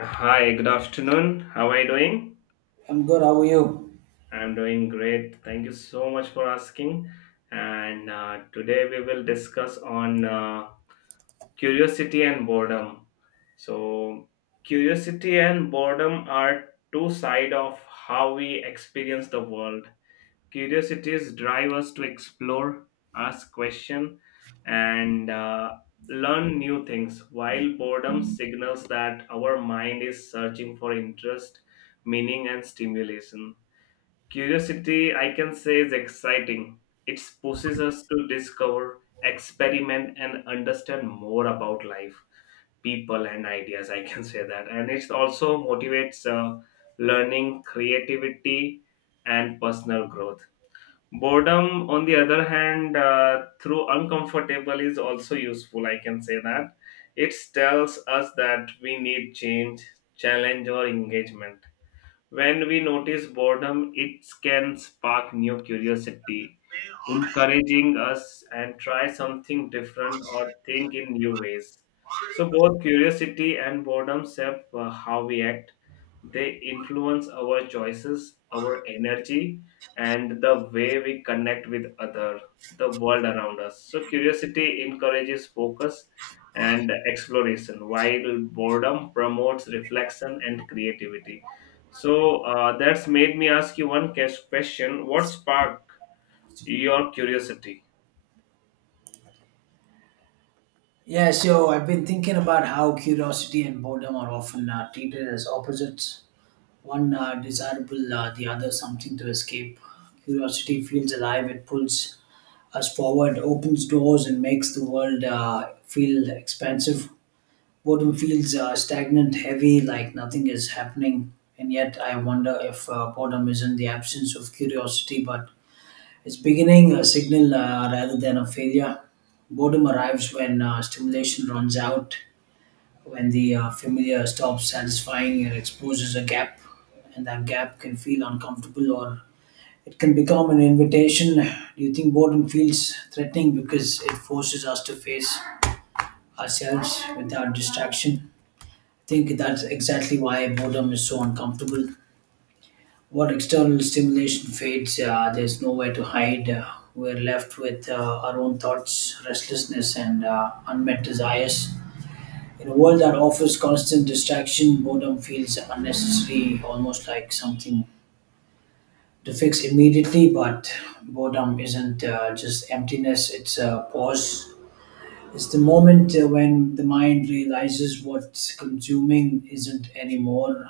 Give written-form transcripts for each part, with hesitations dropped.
Hi, good afternoon. How are you doing? I'm good. How are you? I'm doing great. Thank you so much for asking. And Today we will discuss on curiosity and boredom. So, Curiosity and boredom are two sides of how we experience the world. Curiosities drive us to explore, ask questions, and learn new things, while boredom signals that our mind is searching for interest, meaning, and stimulation. Curiosity, I can say, is exciting. It pushes us to discover, experiment, and understand more about life, people, and ideas, I can say that. And it also motivates learning, creativity, and personal growth. Boredom, on the other hand, through uncomfortable is also useful, I can say that. It tells us that we need change, challenge, or engagement. When we notice boredom, it can spark new curiosity, encouraging us and try something different or think in new ways. So both curiosity and boredom shape how we act. They influence our choices, our energy, and the way we connect with other, the world around us. So curiosity encourages focus and exploration, while boredom promotes reflection and creativity. So, that's made me ask you one question: what sparked your curiosity? Yeah, so I've been thinking about how curiosity and boredom are often treated as opposites. One desirable, the other something to escape. Curiosity feels alive, it pulls us forward, opens doors, and makes the world feel expansive. Boredom feels stagnant, heavy, like nothing is happening. And yet, I wonder if boredom isn't the absence of curiosity, but it's beginning a signal rather than a failure. Boredom arrives when stimulation runs out, when the familiar stops satisfying and exposes a gap, and that gap can feel uncomfortable or it can become an invitation. Do you think boredom feels threatening because it forces us to face ourselves without distraction? I think that's exactly why boredom is so uncomfortable. What external stimulation fades, there's nowhere to hide. We're left with our own thoughts, restlessness, and unmet desires. In a world that offers constant distraction, boredom feels unnecessary, almost like something to fix immediately. But boredom isn't just emptiness, it's a pause. It's the moment when the mind realizes what's consuming isn't anymore.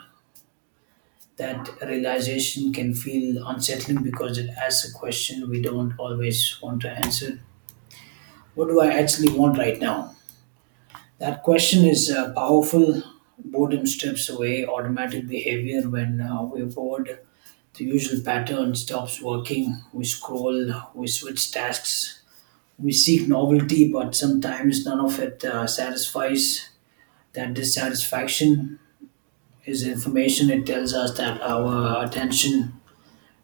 That realization can feel unsettling because it asks a question we don't always want to answer. What do I actually want right now? That question is powerful. Boredom strips away automatic behavior when we're bored. The usual pattern stops working. We scroll, we switch tasks, we seek novelty, but sometimes none of it satisfies. That dissatisfaction is information. It tells us that our attention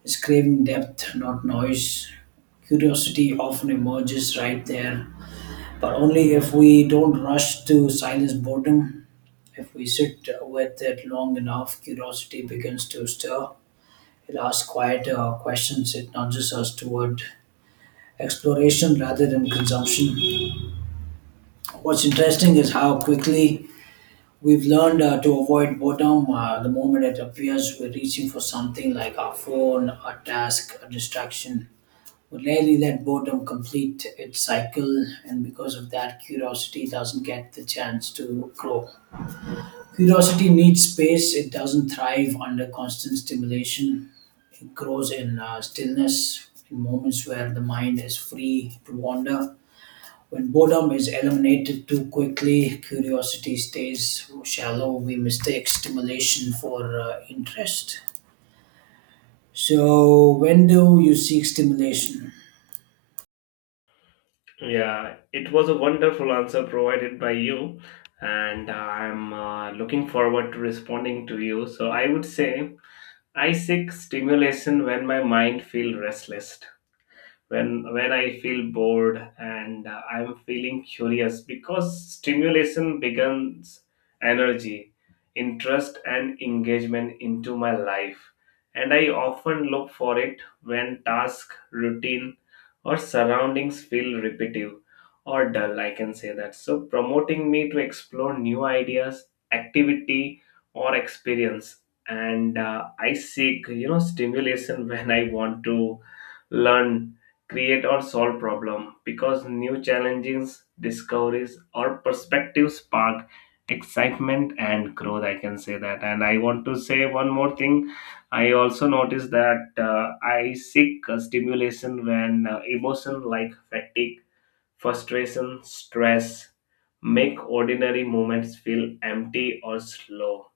is craving depth, not noise. Curiosity often emerges right there, but only if we don't rush to silence boredom. If we sit with it long enough, curiosity begins to stir. It asks quieter questions, it nudges us toward exploration rather than consumption. What's interesting is how quickly we've learned to avoid boredom. The moment it appears, we're reaching for something like our phone, a task, a distraction. We rarely let boredom complete its cycle, and because of that, curiosity doesn't get the chance to grow. Curiosity needs space, it doesn't thrive under constant stimulation. It grows in stillness, in moments where the mind is free to wander. When boredom is eliminated too quickly, curiosity stays shallow. We mistake stimulation for interest. So, when do you seek stimulation? Yeah, it was a wonderful answer provided by you, and I'm looking forward to responding to you. So I would say I seek stimulation when my mind feels restless, when I feel bored and I'm feeling curious, because stimulation becomes energy, interest, and engagement into my life. And I often look for it when task, routine, or surroundings feel repetitive or dull, I can say that. So promoting me to explore new ideas, activity, or experience. And I seek, you know, stimulation when I want to learn, create, or solve problem, because new challenges, discoveries, or perspectives spark excitement and growth, I can say that. And I want to say one more thing. I also noticed that I seek a stimulation when emotion like fatigue, frustration, stress make ordinary moments feel empty or slow,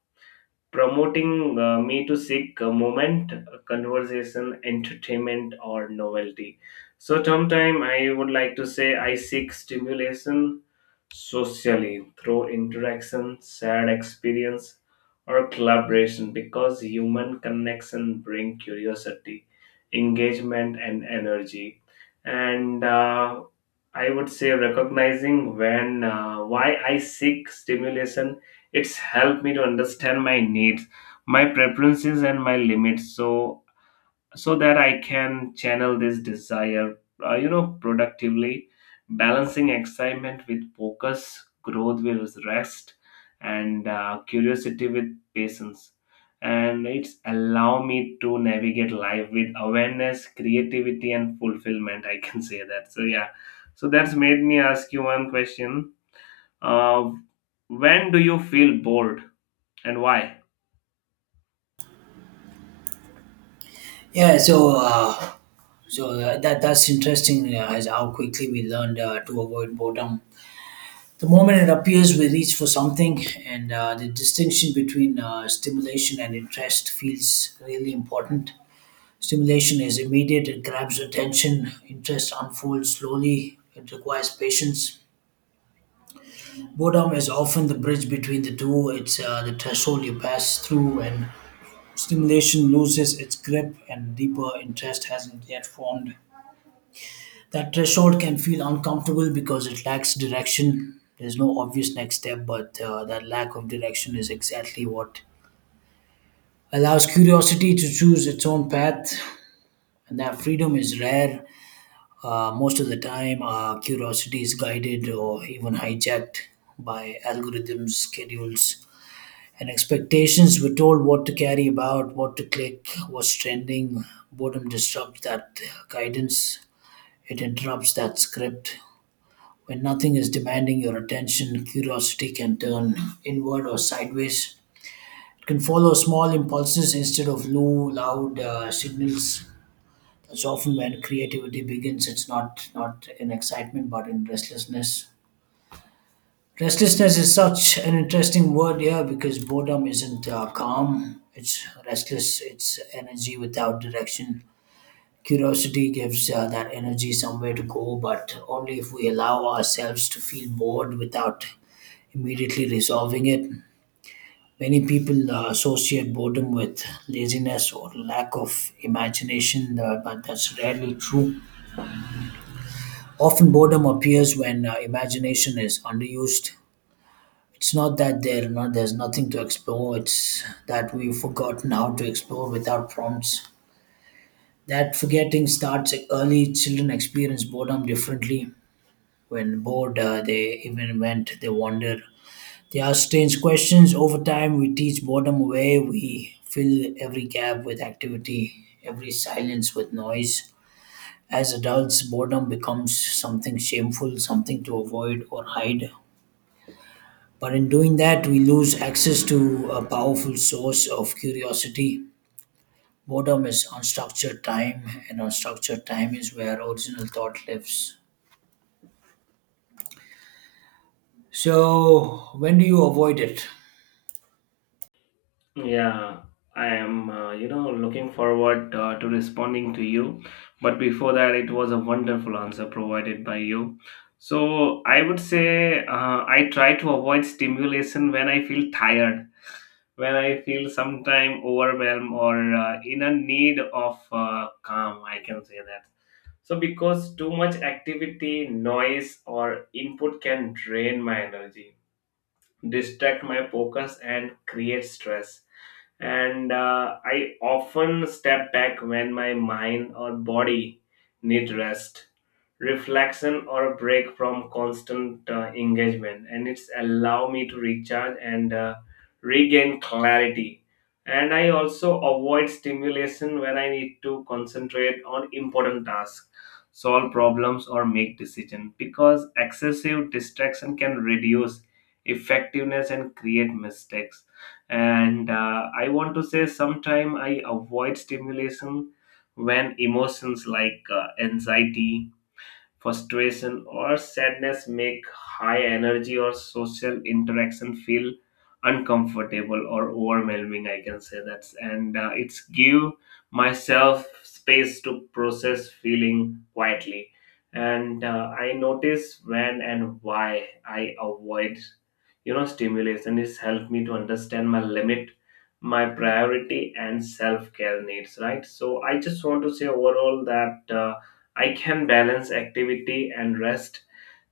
promoting me to seek a moment, a conversation, entertainment, or novelty. So, sometime I would like to say I seek stimulation socially through interaction, shared experience, or collaboration, because human connection bring curiosity, engagement, and energy. And I would say recognizing when why I seek stimulation, it's helped me to understand my needs, my preferences, and my limits. So that I can channel this desire, you know, productively, balancing excitement with focus, growth with rest, and curiosity with patience. And it's allow me to navigate life with awareness, creativity, and fulfillment, I can say that. So yeah, so that's made me ask you one question. Uh, when do you feel bored and why? Yeah, that's interesting as how quickly we learned to avoid boredom. The moment it appears, we reach for something, and the distinction between stimulation and interest feels really important. Stimulation is immediate, it grabs attention, interest unfolds slowly, it requires patience. Boredom is often the bridge between the two, it's the threshold you pass through, and stimulation loses its grip, and deeper interest hasn't yet formed. That threshold can feel uncomfortable because it lacks direction. There's no obvious next step, but that lack of direction is exactly what allows curiosity to choose its own path. And that freedom is rare. Most of the time, curiosity is guided or even hijacked by algorithms, schedules, and expectations. We're told what to carry about, what to click, what's trending. Boredom disrupts that guidance, it interrupts that script. When nothing is demanding your attention, curiosity can turn inward or sideways. It can follow small impulses instead of low, loud signals. That's often when creativity begins. It's not in excitement, but in restlessness. Restlessness is such an interesting word here because boredom isn't calm. It's restless. It's energy without direction. Curiosity gives that energy somewhere to go, but only if we allow ourselves to feel bored without immediately resolving it. Many people associate boredom with laziness or lack of imagination, but that's rarely true. Often, boredom appears when imagination is underused. It's not that there not, there's nothing to explore, it's that we've forgotten how to explore without prompts. That forgetting starts early. Children experience boredom differently. When bored, they wander. They ask strange questions. Over time, we teach boredom away. We fill every gap with activity, every silence with noise. As adults, boredom becomes something shameful, something to avoid or hide. But in doing that, we lose access to a powerful source of curiosity. Boredom is unstructured time, and unstructured time is where original thought lives. So, when do you avoid it? Yeah, I am, you know, looking forward to responding to you. But before that, it was a wonderful answer provided by you. So I would say I try to avoid stimulation when I feel tired, when I feel sometime overwhelmed or in a need of calm, I can say that. So because too much activity, noise, or input can drain my energy, distract my focus, and create stress. And I often step back when my mind or body need rest, reflection, or a break from constant engagement, and it's allow me to recharge and regain clarity. And I also avoid stimulation when I need to concentrate on important tasks, solve problems, or make decisions, because excessive distraction can reduce effectiveness and create mistakes. And I want to say sometime I avoid stimulation when emotions like anxiety, frustration, or sadness make high energy or social interaction feel uncomfortable or overwhelming, I can say that. And it's give myself space to process feeling quietly. And I notice when and why I avoid, you know, stimulation. It's helped me to understand my limit, my priority, and self care needs, right? So I just want to say overall that I can balance activity and rest,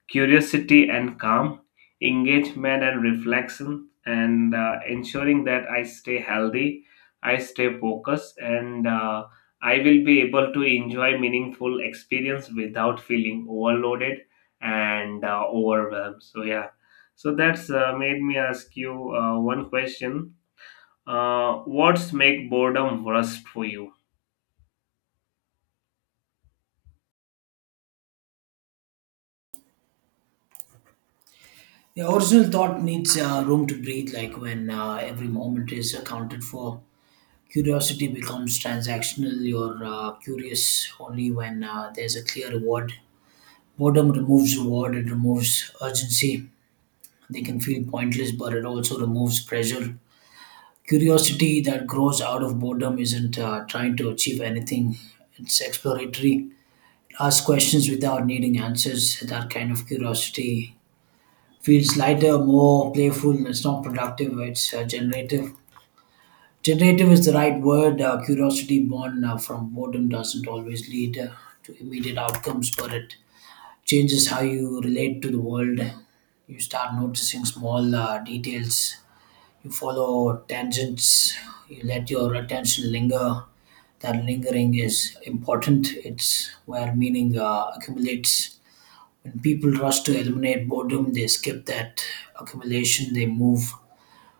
curiosity and calm, engagement and reflection, and ensuring that I stay healthy, I stay focused, and I will be able to enjoy meaningful experience without feeling overloaded and overwhelmed. So yeah, so that's made me ask you one question. What's make boredom worst for you? The original thought needs room to breathe, like when every moment is accounted for. Curiosity becomes transactional. You're curious only when there's a clear reward. Boredom removes reward, it removes urgency. They can feel pointless, but it also removes pressure. Curiosity that grows out of boredom isn't trying to achieve anything, it's exploratory. Ask questions without needing answers. That kind of curiosity feels lighter, more playful. It's not productive. It's generative. Generative is the right word. Curiosity born from boredom doesn't always lead to immediate outcomes, but it changes how you relate to the world. You start noticing small details. You follow tangents. You let your attention linger. That lingering is important. It's where meaning accumulates when people rush to eliminate boredom, they skip that accumulation. They move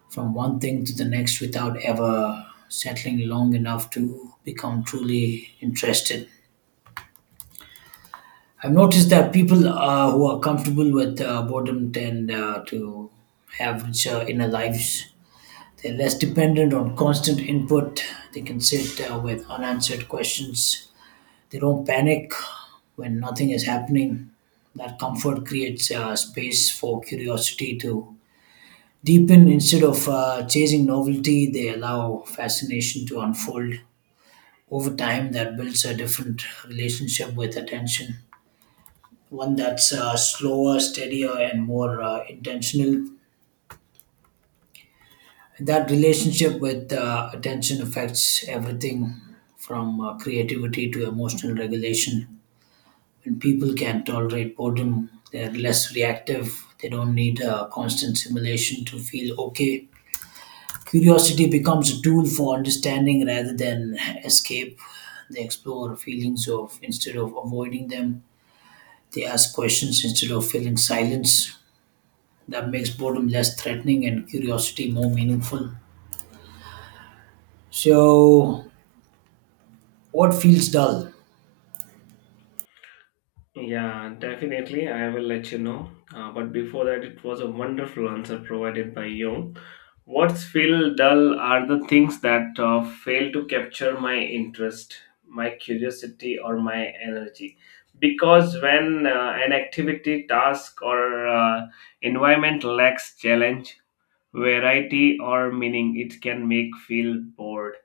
from one thing to the next without ever settling long enough to become truly interested. I've noticed that people who are comfortable with boredom tend to have richer inner lives. They're less dependent on constant input. They can sit with unanswered questions. They don't panic when nothing is happening. That comfort creates space for curiosity to deepen instead of chasing novelty. They allow fascination to unfold. Over time, that builds a different relationship with attention, one that's slower, steadier, and more intentional. That relationship with attention affects everything from creativity to emotional regulation when people can tolerate boredom, they're less reactive, they don't need a constant stimulation to feel okay. Curiosity becomes a tool for understanding rather than escape. They explore feelings of instead of avoiding them. They ask questions instead of filling silence. That makes boredom less threatening and curiosity more meaningful. So, what feels dull? Yeah, definitely, I will let you know. But before that, it was a wonderful answer provided by you. What's feel dull are the things that fail to capture my interest, my curiosity, or my energy. Because when an activity, task, or environment lacks challenge, variety, or meaning, it can make feel bored,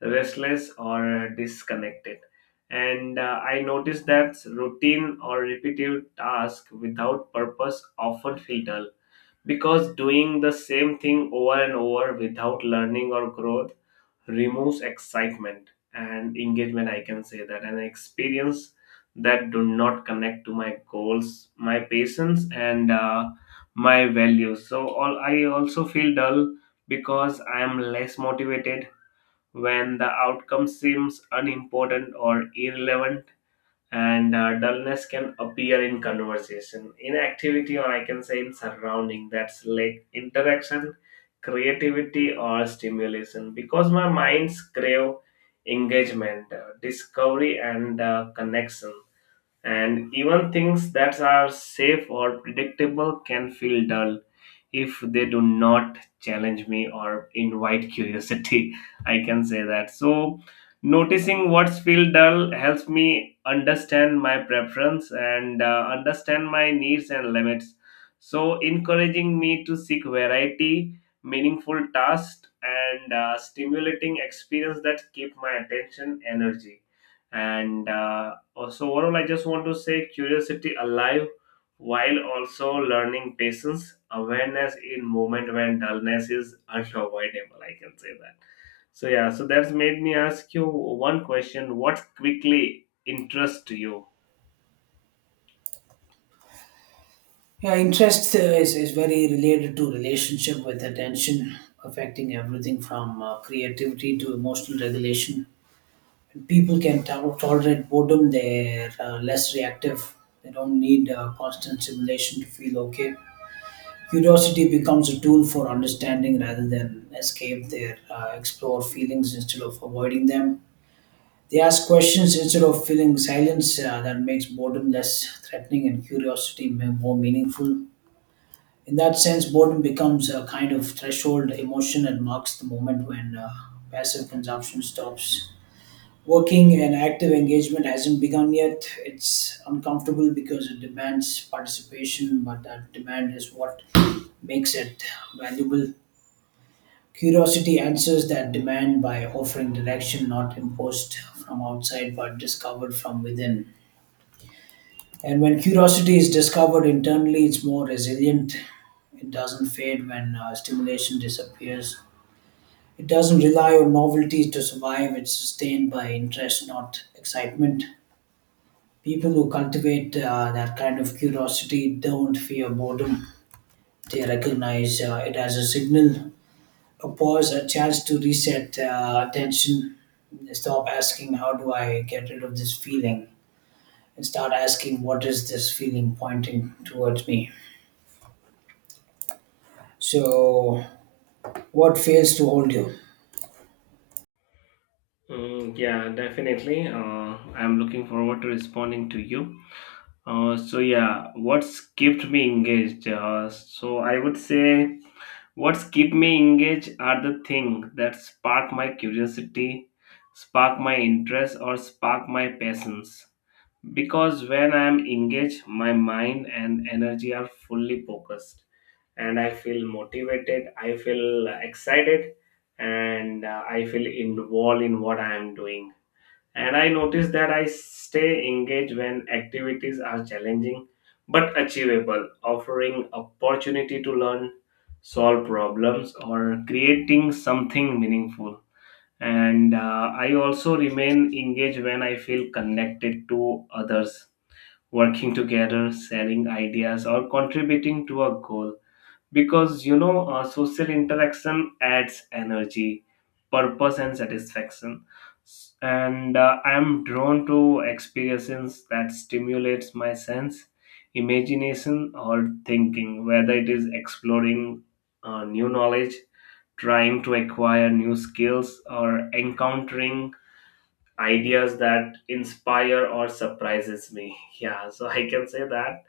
restless, or disconnected. And I noticed that routine or repetitive tasks without purpose often feel dull, because doing the same thing over and over without learning or growth removes excitement and engagement, I can say that. An experience that do not connect to my goals, my patience, and my values, so all I also feel dull because I am less motivated when the outcome seems unimportant or irrelevant. And dullness can appear in conversation, in activity, or I can say in surrounding that's like interaction, creativity, or stimulation, because my minds crave engagement, discovery, and connection. And even things that are safe or predictable can feel dull if they do not challenge me or invite curiosity I can say that. So noticing what's feel dull helps me understand my preference and understand my needs and limits, so encouraging me to seek variety, meaningful tasks, and stimulating experience that keep my attention, energy, and also overall, I just want to say curiosity alive, while also learning patience, awareness in moment when dullness is unavoidable, I can say that. So yeah, so that's made me ask you one question: what quickly interests you? Yeah, interest is very related to relationship with attention, affecting everything from creativity to emotional regulation. When people can tolerate boredom, they're less reactive. They don't need constant stimulation to feel okay. Curiosity becomes a tool for understanding rather than escape. They explore feelings instead of avoiding them. They ask questions instead of feeling silence. That makes boredom less threatening and curiosity more meaningful. In that sense, boredom becomes a kind of threshold emotion and marks the moment when passive consumption stops. Working and active engagement hasn't begun yet. It's uncomfortable because it demands participation, but that demand is what makes it valuable. Curiosity answers that demand by offering direction not imposed from outside but discovered from within. And when curiosity is discovered internally, it's more resilient. It doesn't fade when stimulation disappears. It doesn't rely on novelty to survive. It's sustained by interest, not excitement. People who cultivate that kind of curiosity don't fear boredom. They recognize it as a signal, a pause, a chance to reset attention. They stop asking, "How do I get rid of this feeling?" and start asking, "What is this feeling pointing towards me?" So, what fails to hold you? Mm, yeah, definitely. I'm looking forward to responding to you. So yeah, what's kept me engaged? So I would say what's kept me engaged are the things that spark my curiosity, spark my interest, or spark my passions. Because when I am engaged, my mind and energy are fully focused, and I feel motivated, I feel excited, and I feel involved in what I am doing. And I notice that I stay engaged when activities are challenging but achievable, offering opportunity to learn, solve problems, or creating something meaningful. And I also remain engaged when I feel connected to others, working together, sharing ideas, or contributing to a goal. Because you know, social interaction adds energy, purpose, and satisfaction. And I'm drawn to experiences that stimulates my sense, imagination, or thinking, whether it is exploring new knowledge, trying to acquire new skills, or encountering ideas that inspire or surprises me. Yeah, so I can say that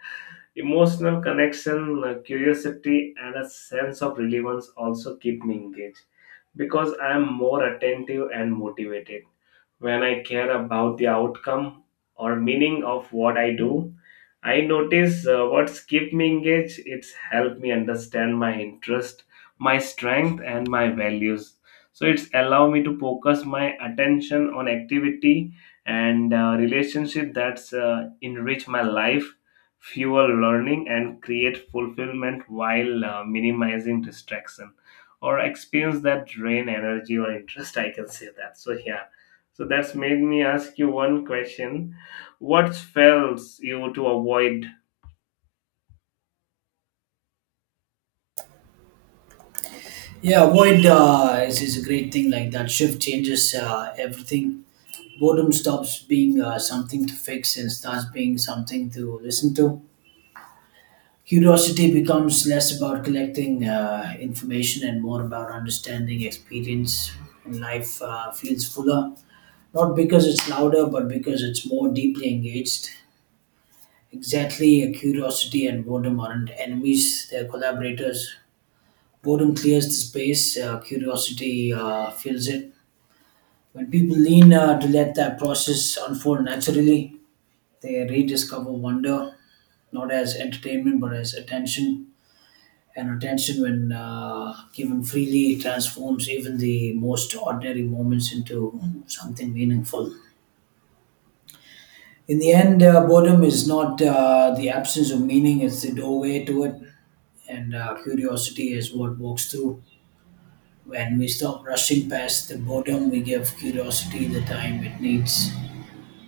emotional connection, curiosity, and a sense of relevance also keep me engaged, because I am more attentive and motivated. When I care about the outcome or meaning of what I do, I notice what's keep me engaged. It's helped me understand my interest, my strength, and my values. So it's allow me to focus my attention on activity and relationship that's enrich my life, fuel learning, and create fulfillment, while minimizing distraction or experience that drain energy or interest, I can say that. So yeah, so that's made me ask you one question: what fails you to avoid? Yeah, void is a great thing like that. Shift changes everything. Boredom stops being something to fix and starts being something to listen to. Curiosity becomes less about collecting information and more about understanding experience, and life feels fuller. Not because it's louder, but because it's more deeply engaged. Exactly, curiosity and boredom aren't enemies, they're collaborators. Boredom clears the space, curiosity fills it. When people lean to let that process unfold naturally, they rediscover wonder, not as entertainment but as attention. And attention, when given freely, transforms even the most ordinary moments into something meaningful. In the end, boredom is not the absence of meaning, it's the doorway to it, and curiosity is what walks through. When we stop rushing past the boredom, we give curiosity the time it needs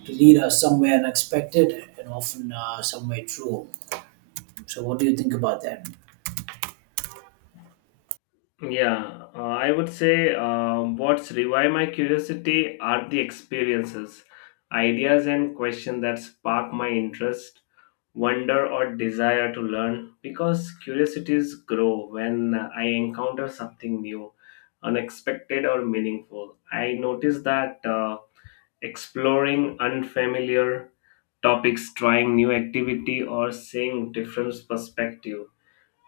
to lead us somewhere unexpected and often somewhere true. So, what do you think about that? Yeah, I would say what's revive my curiosity are the experiences, ideas, and questions that spark my interest, wonder, or desire to learn. Because curiosities grow when I encounter something new, unexpected, or meaningful. I notice that exploring unfamiliar topics, trying new activity, or seeing different perspective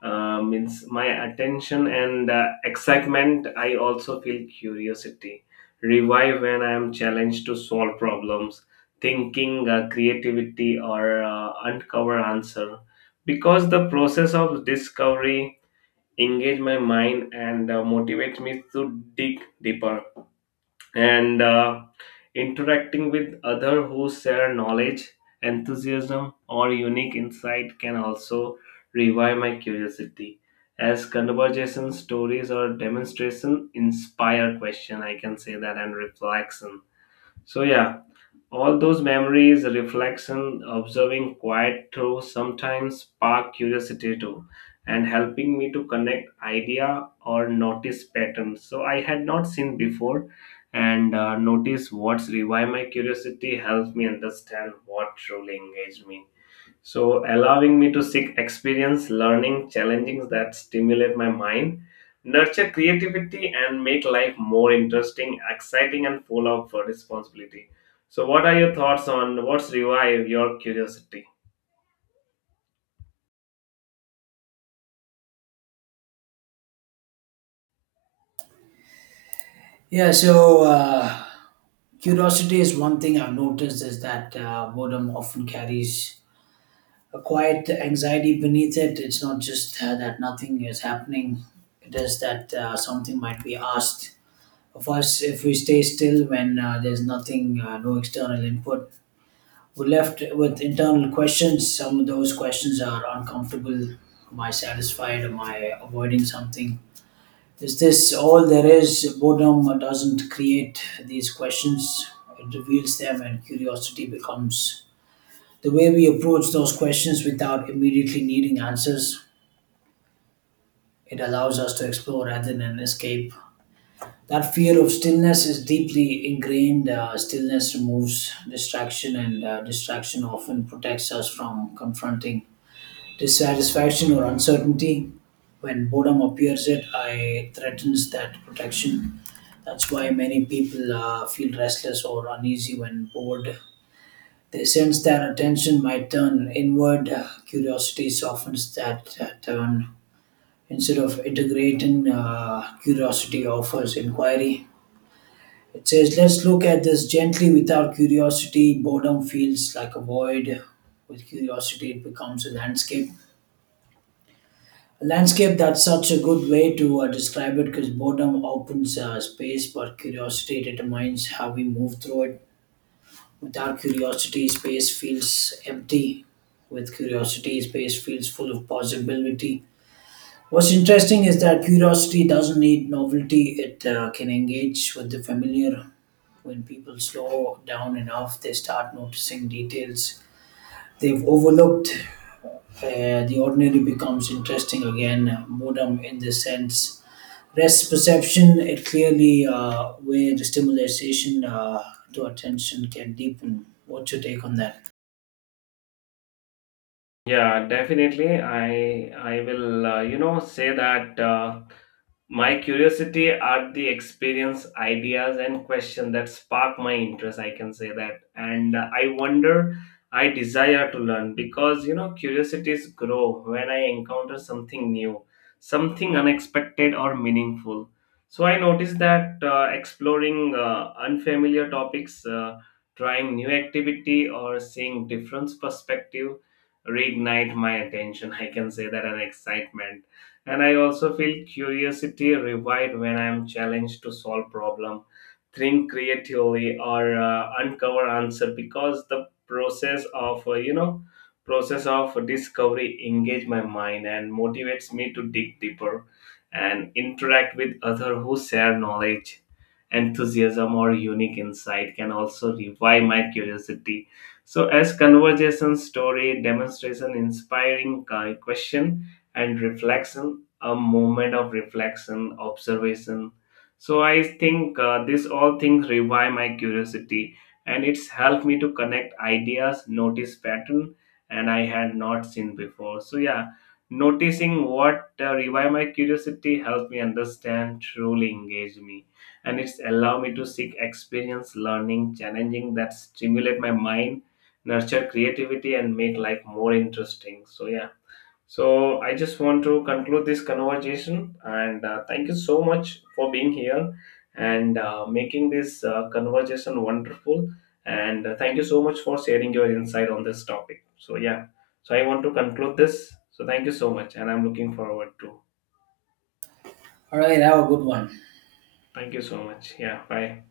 Means my attention and excitement. I also feel curiosity revive when I am challenged to solve problems, thinking creativity, or uncover answer, because the process of discovery engage my mind and motivates me to dig deeper. And. Interacting with others who share knowledge, enthusiasm, or unique insight can also revive my curiosity, as conversation, stories, or demonstration inspire question, I can say that, and reflection. So yeah, all those memories, reflection, observing quiet through sometimes spark curiosity too, and helping me to connect idea or notice patterns. So I had not seen before, and notice what's revive my curiosity helps me understand what truly engaged me. So, allowing me to seek experience, learning, challenges that stimulate my mind, nurture creativity, and make life more interesting, exciting, and full of responsibility. So, what are your thoughts on what's revive your curiosity? Yeah, curiosity is one thing I've noticed is that boredom often carries a quiet anxiety beneath it. It's not just that nothing is happening, it is that something might be asked of us if we stay still when there's nothing, no external input. We're left with internal questions. Some of those questions are uncomfortable. Am I satisfied? Am I avoiding something? Is this all there is? Boredom doesn't create these questions, it reveals them, and curiosity becomes the way we approach those questions without immediately needing answers. It allows us to explore rather than escape. That fear of stillness is deeply ingrained. Stillness removes distraction, and distraction often protects us from confronting dissatisfaction or uncertainty when boredom appears it I threatens that protection. That's why many people feel restless or uneasy when bored. They sense that attention might turn inward. Curiosity softens that turn. Instead of integrating curiosity offers inquiry. It says let's look at this gently. Without curiosity, boredom feels like a void. With curiosity, it becomes a landscape. Landscape, that's such a good way to describe it because boredom opens space, but curiosity determines how we move through it. Without curiosity, space feels empty. With curiosity, space feels full of possibility. What's interesting is that curiosity doesn't need novelty, it can engage with the familiar. When people slow down enough, they start noticing details they've overlooked. The ordinary becomes interesting again, boredom in this sense. Rest perception, it clearly where the stimulation to attention can deepen. What's your take on that? Yeah, definitely. I will you know say that. My curiosity are the experience, ideas, and questions that spark my interest, I can say that. And I wonder, I desire to learn, because you know curiosities grow when I encounter something new, something unexpected or meaningful. So I notice that exploring unfamiliar topics, trying new activity, or seeing different perspective reignite my attention. I can say that an excitement. And I also feel curiosity revived when I'm challenged to solve problem, think creatively, or uncover answer, because the process of discovery engage my mind and motivates me to dig deeper. And interact with other who share knowledge, enthusiasm, or unique insight can also revive my curiosity. So as conversation, story, demonstration inspiring question and reflection, a moment of reflection, observation. So I think these all things revive my curiosity, and it's helped me to connect ideas, notice pattern, and I had not seen before. So yeah, noticing what revive my curiosity helped me understand, truly engage me, and it's allow me to seek experience, learning, challenging that stimulate my mind, nurture creativity, and make life more interesting. So yeah, so I just want to conclude this conversation, and thank you so much for being here and making this conversation wonderful. And thank you so much for sharing your insight on this topic. So yeah, so I want to conclude this. So thank you so much, and I'm looking forward to. All right, have a good one. Thank you so much. Yeah, bye.